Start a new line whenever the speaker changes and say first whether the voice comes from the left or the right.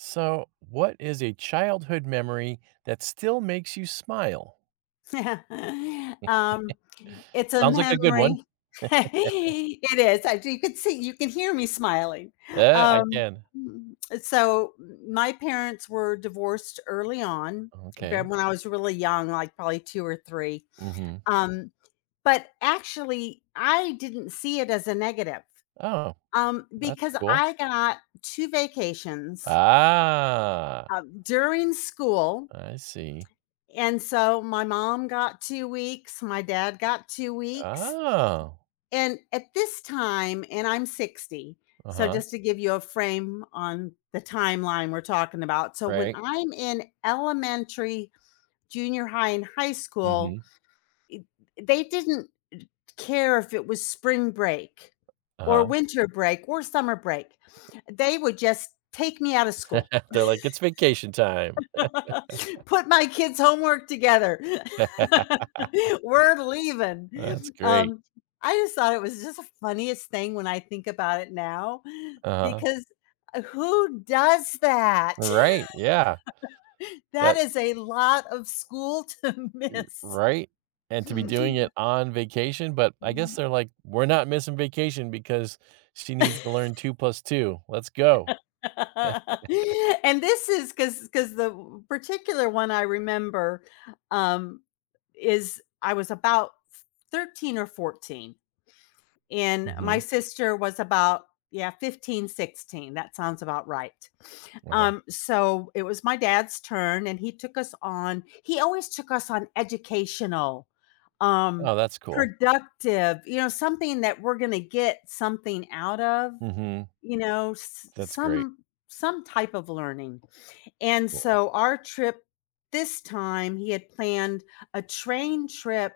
right: So, what is a childhood memory that still makes you smile?
left: Um, it's a
right: Sounds like a good one.
left: memory. It is. I You can see, you can hear me smiling.
right: Yeah, I
left: Um,
right: can.
left: so my parents were divorced early on, ve
right: Okay.
left: when I was really young, like probably 2 or 3.
right: Hmm.
left: Um, but actually, I didn't see it as a negative,
right: Oh, that's
left: because
right: cool.
left: I got 2 vacations,
right: Ah,
left: during school,
right: I see.
left: and so my mom got 2 weeks, my dad got 2 weeks.
right: Oh,
left: And at this time, and I'm 60,
right: uh
left: so
right: huh.
left: just to give you a frame on the timeline we're talking about. So when
right: Right.
left: I'm in elementary, junior high, and high
right: Hmm.
left: school, it they didn't care if it was spring break
right: Uh
left: or
right: huh.
left: winter break or summer break. They would just take me out of school.
right: They're like, it's vacation time.
left: Put my kids' homework together. We're leaving.
right: That's great.
left: Um, I just thought it was just the funniest thing when I think about it now
right: Uh huh.
left: because who does that?
right: Right. Yeah.
left: That
right: That
left: is a lot of school to
right: R
left: miss.
right: right? And to be doing it on vacation, but I guess they're like, "We're not missing vacation because she needs to learn 2 plus 2. Let's go."
left: And this is because the w particular one I remember, um, is I was about 13 or 14. And my
right: Mhm,
left: sister was about, yeah, 15, 16, that sounds about right.
right: uh-huh.
left: So it was my dad's turn, and he always took us on educational, um,
right: Oh, that's cool.
left: productive, you know, something that we're going to get something out of,
right: Mhm,
left: you know,
right: that's great.
left: some type of learning. And
right: Cool.
left: so our trip this time, he had planned a train trip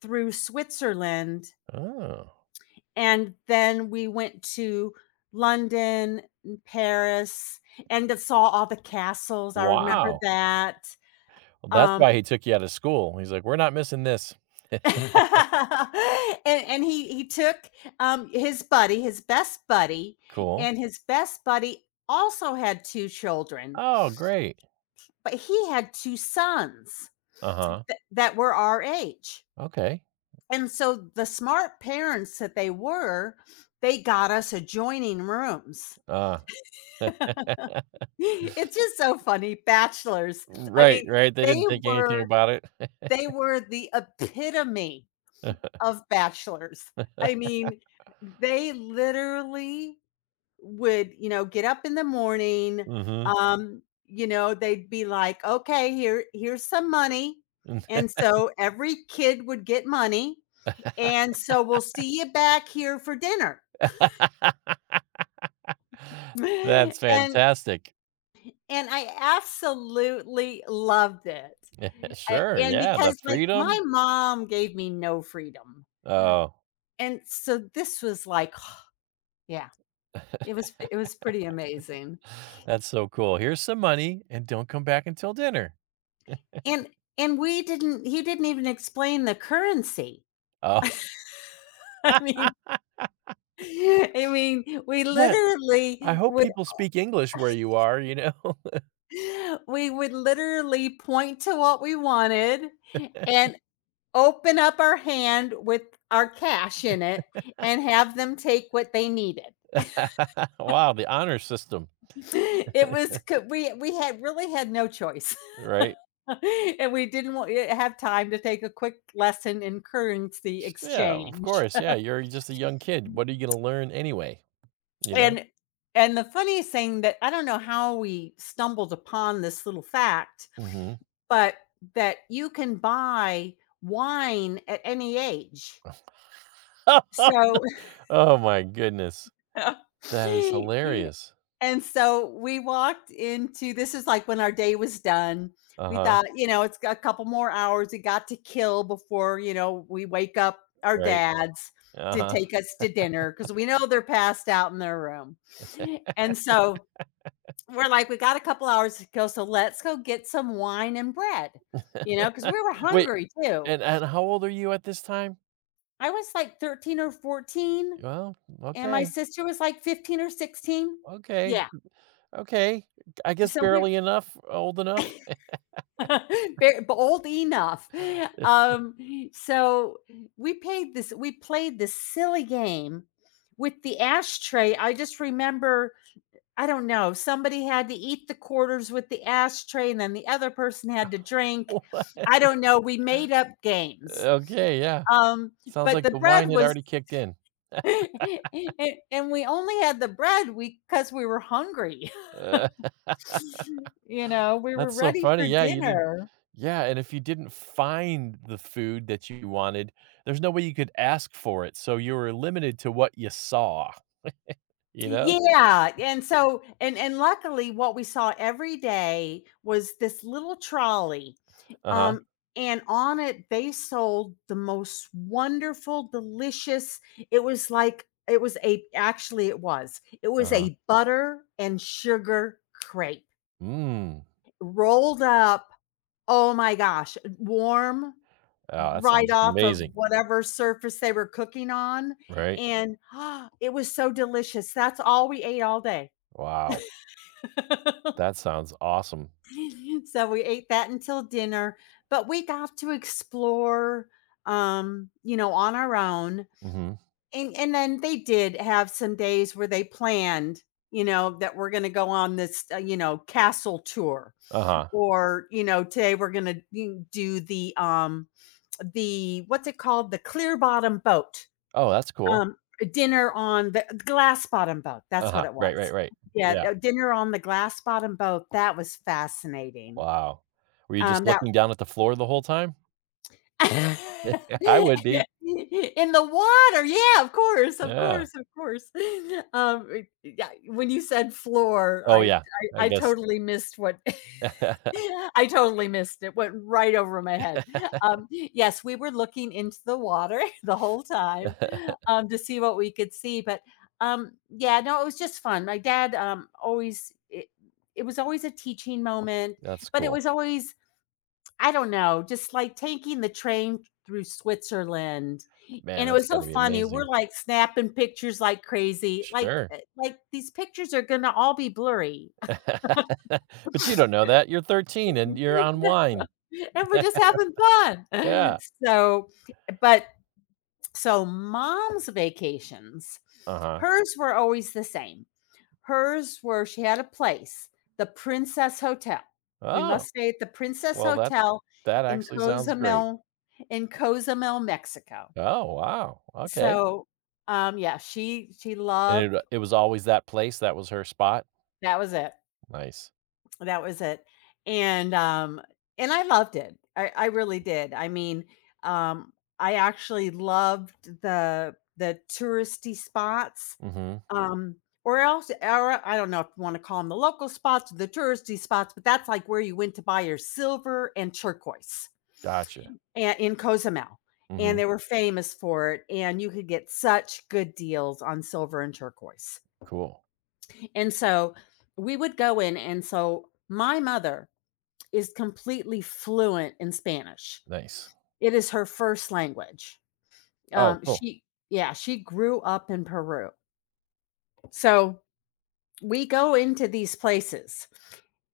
left: through Switzerland,
right: Oh,
left: and then we went to London and Paris, and just saw all the castles, I remember
right: wow.
left: that.
right: Well, that's
left: Um,
right: why he took you out of school. He's like, "We're not missing this."
left: and he took, his buddy, his best buddy,
right: Cool.
left: and his best buddy also had 2 children,
right: Oh, great.
left: but he had 2 sons
right: Uh-huh.
left: that were our age.
right: Okay.
left: And so the smart parents that they were, they got us adjoining rooms.
right: Uh,
left: It's just so funny, bachelors. I
right: right,
left: mean,
right: right, they
left: they
right: didn't think anything
left: were
right: about it.
left: they were the epitome of bachelors. I mean, they literally would, you know, get up in the morning,
right: Mhm.
left: you know, they'd be like, "Okay, here's some money." And so every kid would get money, and so, "We'll see you back here for dinner."
right: That's
left: And
right: fantastic.
left: And I absolutely loved it. A
right: Sure,
left: and
right: yeah, the
left: because, like,
right: freedom.
left: my mom gave me no freedom.
right: Oh,
left: And so this was like, yeah, it was pretty amazing.
right: that's so cool. "Here's some money, and don't come back until dinner."
left: And and we didn't he didn't even explain the currency.
right: Oh,
left: I mean I mean, we
right: yeah, I
left: literally
right: hope
left: would,
right: people speak English where you are, you know?
left: we would literally point to what we wanted, and open up our hand with our cash in it, and have them take what they needed.
right: Wow, the honor system,
left: It was co- we had really had no choice,
right: right?
left: and we didn't want, have time to take a quick lesson in currency
right: S yeah, of
left: exchange.
right: course, yeah, you're just a young kid. What are you gonna learn anyway, you know?
left: And and the funniest thing, that I don't know how we stumbled upon this little fact,
right: Mhm.
left: but that you can buy wine at any age. So
right: Oh my goodness. That is hilarious.
left: and so we walked into, this is like when our day was done. We
right: Uh-huh,
left: thought, you know, it's got a couple more hours we got to kill before, you know, we wake up our
right: right,
left: dads to
right: uh-huh.
left: take us to dinner, because we know they're passed out in their room. And so we're like, we got a couple hours to go. So let's go get some wine and bread, you know, because we were
right: Wait,
left: hungry too.
right: and how old are you at this time?
left: I was like 13 or 14,
right: Well,
left: and my
right: okay,
left: sister was like 15 or 16.
right: okay.
left: Yeah.
right: Okay, I guess
left: So we
right: barely enough old enough?
left: very bold enough. Um, so we played this silly game with the ashtray. I just remember, I don't know, somebody had to eat the quarters with the ashtray and then the other person had to drink.
right: What?
left: I don't know, we made up games.
right: Okay, yeah.
left: Um,
right: Sounds
left: but
right: like
left: the
right: the wine
left: bread
right: had
left: was
right: already kicked in.
left: and we only had the bread we because we were hungry.
right: Uh,
left: You know, we were
right: That's so
left: ready for
right: funny, yeah, you did
left: dinner.
right: yeah, and if you didn't find the food that you wanted, there's no way you could ask for it, so you were limited to what you saw, you know?
left: Yeah, and luckily what we saw every day was this little trolley,
right: Uh-huh,
left: um, and on it they sold the most wonderful, delicious, it was like it was a actually it was. It was
right: uh-huh.
left: a butter and sugar crepe
right: Mm.
left: rolled up, oh my gosh, warm
right: Oh, that
left: right
right: sounds
left: off of
right: amazing,
left: whatever surface they were cooking on,
right: right?
left: and it was so delicious. That's all we ate all day.
right: Wow, that sounds awesome.
left: So we ate that until dinner, but we got to explore, you know, on our own.
right: Mhm.
left: And then they did have some days where they planned, you know, that we're going to go on this, you know, castle tour,
right: Uh-huh.
left: or, you know, today we're going to do the the, what's it called? The clear bottom boat.
right: Oh, that's cool.
left: Um Dinner on the glass bottom boat. That's
right: Uh-huh.
left: what it
right: Right, right,
left: was.
right: right.
left: Yeah,
right: Yeah.
left: dinner on the glass bottom boat. That was fascinating.
right: Wow. Were you just
left: That
right: looking down at the floor the whole time?
left: in
right: I would be.
left: the water, yeah, of course, of
right: Yeah.
left: course, of course. Um, eh, yeah, when you said floor,
right: Oh,
left: I
right: yeah, I
left: I I
right: guess.
left: totally missed what I totally missed it, went right over my head. Yes, we were looking into the water the whole time, to see what we could see, but, yeah, no, it was just fun. My dad, always it it was always a teaching moment,
right: That's
left: but it
right: cool.
left: was always, I don't know, just, like, taking the train through Switzerland,
right: Man,
left: and it
right: that's
left: was so
right: gotta be
left: funny, we're,
right: amazing.
left: like, snapping pictures like crazy, like,
right: Sure.
left: like, these pictures are gonna all be blurry.
right: But you don't know that, you're 13 and you're on wine.
left: And we're just having fun.
right: Yeah.
left: So but so mom's vacations,
right: Uh-huh.
left: hers were always the same. Hers were she had a place, the Princess Hotel. We
right: Oh,
left: must stay at the Princess
right: well, that
left: Hotel
right: that
left: in
right: actually sounds great.
left: Cozumel, in Cozumel, Mexico.
right: Oh, wow, okay.
left: So, yeah, she
right: And it uh,
left: loved,
right: it was always that place, that was her spot?
left: that was it.
right: Nice.
left: That was it. And, um, and I loved it. I really did. I mean, um, I actually loved the touristy spots.
right: Mhm,
left: Um, or else, or I don't know if you wanna call them the local spots, the touristy spots, but that's, like, where you went to buy your silver and turquoise,
right: gotcha.
left: and in Cozumel, and
right: Mhm,
left: they were famous for it, and you could get such good deals on silver and turquoise.
right: cool,
left: And so, we would go in, and so my mother is completely fluent in Spanish.
right: nice.
left: It is her first language.
right: Oh,
left: Um,
right: cool.
left: she yeah, she grew up in Peru. So, we go into these places,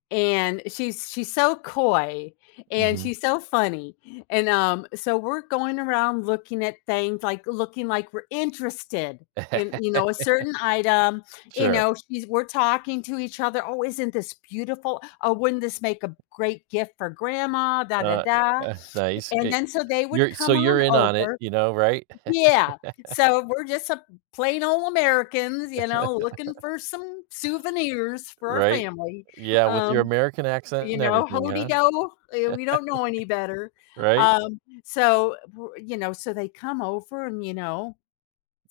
left: and she's so coy, and
right: Mhm.
left: she's so funny, and, so we're going around looking at things, like, looking like we're interested in, you know, a certain item. You
right: Sure.
left: know, she's we're talking to each other, "Oh, isn't this beautiful? Oh, wouldn't this make a great gift for grandma? Da, da,
right: Uh,
left: da."
right: Nice.
left: And
right: Ye
left: then so they would
right: you're so
left: come
right: you're
left: on
right: in on it,
left: over.
right: you know, right?
left: Yeah. So we're just a plain old Americans, you know, looking for some souvenirs for our
right: Right?
left: family,
right: Yeah, with your
left: um,
right: American accent
left: you
right: and
left: know,
right: everything,
left: hoity
right: huh?
left: do," we don't know any better.
right: Right?
left: So, w you know, so they come over and, you know,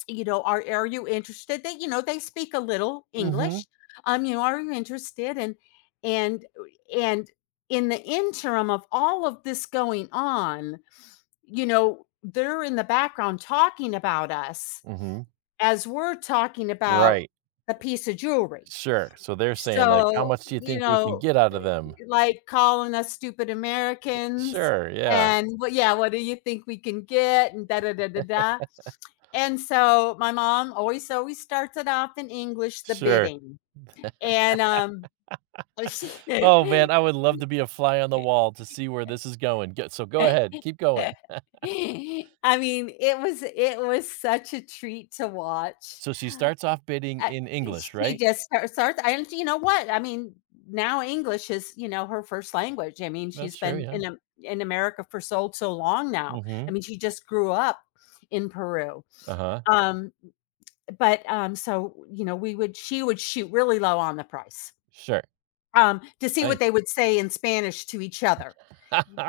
left: you know, are you interested?" They, you know, they speak a little
right: Mhm,
left: English. You know, "Are you interested?" And uh, and in the interim of all of this going on, you know, they're in the background talking about us
right: mhm,
left: as we're talking about
right: right,
left: the piece of jewelry.
right: sure. So they're saying, like, "How
left: So,
right: much do you
left: you
right: think we can
left: know,
right: get out of them?"
left: like calling us stupid Americans,
right: Sure, yeah,
left: and what, yeah, what do you think we can get? And da da da da da. And so my mom always always starts it off in English, the
right: sure.
left: bidding. And she
right: Oh, man, I would love to be a fly on the wall to see where this is going. Go So, go ahead, keep going.
left: I mean, it was such a treat to watch.
right: So she starts off bidding
left: Uh,
right: in English,
left: she
right: right?
left: just start starts, and you know what? I mean, now English is, you know, her first language. I mean,
right: That's
left: she's
right: true,
left: been
right: yeah.
left: in Am in America for so long now. I
right: Mhm.
left: mean, she just grew up in Peru.
right: Uh-huh.
left: Um, but, you know, we would she would shoot really low on the price,
right: Sure.
left: to see what
right: Nice.
left: they would say in Spanish to each other.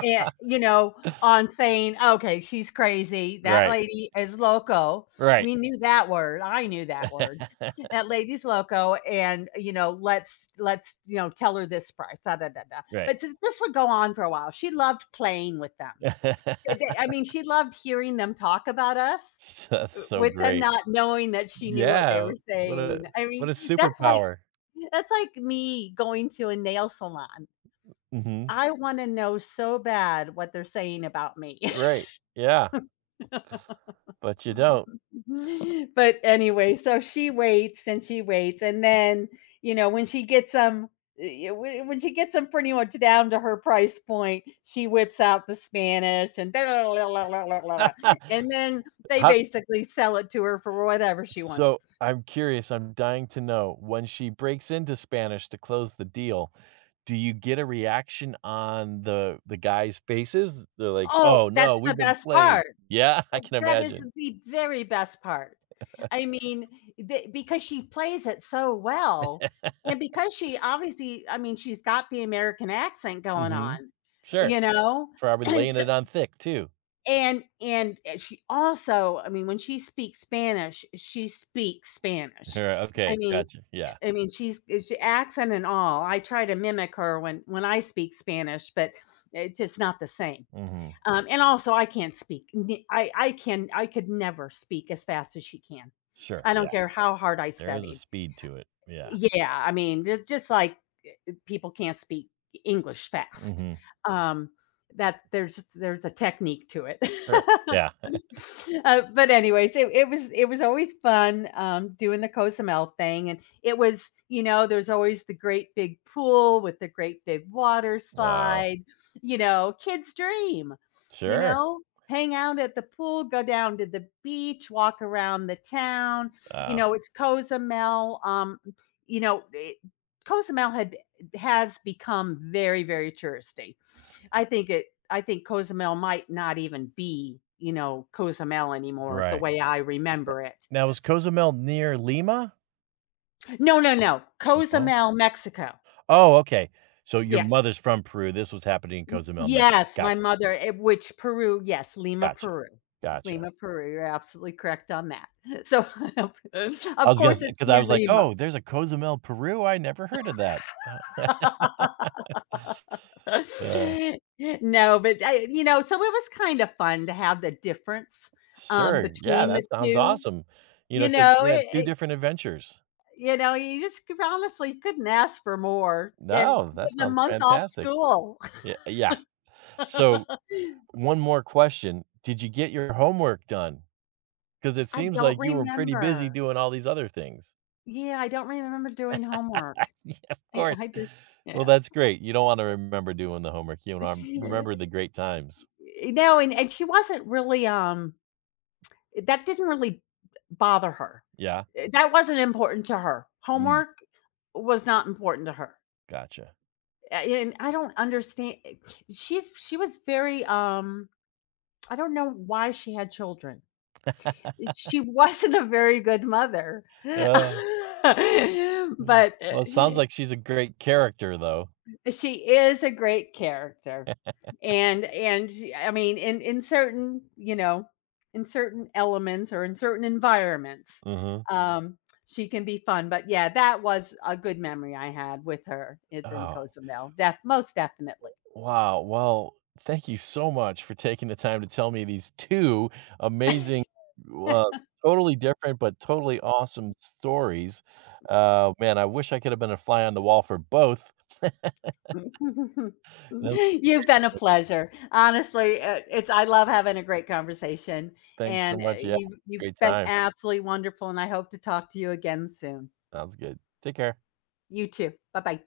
left: And, you know, on saying, "Okay, she's crazy. That
right: Right,
left: lady is loco."
right: right.
left: We knew that word. I knew that word. That lady's loco, and, you know, let's, you know, tell her this price, da, da, da, da.
right: Right.
left: But th this would go on for a while. She loved playing with them. Eh, they I mean, she loved hearing them talk about us,
right: That's so
left: with them
right: great.
left: not knowing that she knew what they
right: Yeah,
left: were
right: what a
left: saying. I
right: what
left: mean,
right: a
left: that's like
right: superpower.
left: that's like me going to a nail salon.
right: Mhm.
left: I wanna know so bad what they're saying about me.
right: Right, yeah, but you don't.
left: But anyway, so she waits, and then, you know, when she gets them pretty much down to her price point, she whips out the Spanish and blah, blah, blah, blah, blah, blah, blah. And then they
right: How
left: basically sell it to her for whatever she wants.
right: So, I'm curious, I'm dying to know, when she breaks into Spanish to close the deal, do you get a reaction on the guys' faces? They're like, "Oh,
left: Oh,
right: no,
left: that's the
right: we've been
left: best
right: played."
left: part.
right: Yeah, I can
left: That is
right: imagine.
left: the very best part. I mean, the because she plays it so well, and because she obviously, I mean, she's got the American accent going on,
right: Mhm. Sure.
left: you know?
right: Probably laying
left: So
right: it on thick too.
left: and she also, I mean, when she speaks Spanish, she speaks Spanish.
right: Yeah,
left: I
right: okay,
left: mean
right: gotcha, yeah.
left: I mean, she, accent and all, I try to mimic her when I speak Spanish, but it's just not the same.
right: Mhm.
left: And also I can't speak. I can, I could never speak as fast as she can.
right: Sure,
left: I don't
right: yeah.
left: care how hard I
right: There is a
left: studied.
right: speed to it. Yeah.
left: Yeah, I mean, just like, people can't speak English fast.
right: Mhm.
left: Um, that there's a technique to it.
right: Sure. Yeah.
left: But anyways, it was always fun, doing the Cozumel thing, and it was, you know, there's always the great big pool with the great big water
right: Wow.
left: slide, you know, kids dream, you
right: Sure.
left: know, hang out at the pool, go down to the beach, walk around the town, you
right: Wow.
left: know, it's Cozumel, you know, Cozumel had, has become very touristy. I think Cozumel might not even be, you know, Cozumel anymore the
right: Right.
left: way I remember it.
right: Now is Cozumel near Lima?
left: No, no, no.
right: Oh.
left: Cozumel, Mexico.
right: Oh, okay. So your
left: Yeah.
right: mother's from Peru, this was happening in Cozumel, Mexico.
left: Yes, my
right: Gotcha,
left: mother, eh, which Peru, yes, Lima,
right: gotcha,
left: Peru.
right: gotcha.
left: Lima, Peru. You're absolutely correct on that. So,
right: I
left: of
right: was gonna
left: course,
right: say
left: it's
right: because I
left: near
right: was like,
left: Lima.
right: "Oh, there's a Cozumel, Peru? I never heard of that." Oh. Uh,
left: No, but I you know, so it was kind of fun to have the difference,
right: sure, yeah,
left: between
right: that
left: the
right: sounds
left: 2.
right: awesome. You know,
left: You
right: because
left: know,
right: yeah, 2
left: it
right: different adventures.
left: you know, you just could honestly couldn't ask for more, and
right: No, that
left: getting a
right: sounds
left: month off
right: fantastic.
left: school.
right: Yeah, yeah. So,
left: I
right: one more question, did you get your homework done? Because it seems
left: don't
right: like you were pretty busy
left: remember.
right: doing all these other things.
left: Yeah, I don't remember doing homework.
right: Yeah, of
left: I
right: course.
left: just,
right: Well,
left: yeah.
right: that's great. You don't wanna remember doing the homework, you wanna remember the great times.
left: No, and she wasn't really, eh, that didn't really bother her.
right: Yeah?
left: That wasn't important to her.
right: Mm,
left: Homework was not important to her.
right: gotcha.
left: A and I don't understand, she was very, I don't know why she had children. She wasn't a very good mother, but,
right: Uh, mm.
left: uh,
right: Well, it sounds like she's a great character, though.
left: she is a great character, and she, I mean, in certain, you know, in certain elements or in certain environments,
right: Mhm.
left: um, she can be fun, but yeah, that was a good memory I had with her, is in
right: Oh,
left: Cozumel, def most definitely.
right: wow. Well, thank you so much for taking the time to tell me these 2 amazing, uh, totally different, but totally awesome stories. Man, I wish I could have been a fly on the wall for both. That was a
left: You've
right: great
left: been a
right: adventure.
left: pleasure. Honestly, it's I love having a great conversation,
right: Thanks so
left: and
right: much. Yeah,
left: you've
right: it's a
left: you've
right: great
left: been
right: time.
left: absolutely wonderful, and I hope to talk to you again soon.
right: Sounds good. Take care.
left: You too. Bye bye.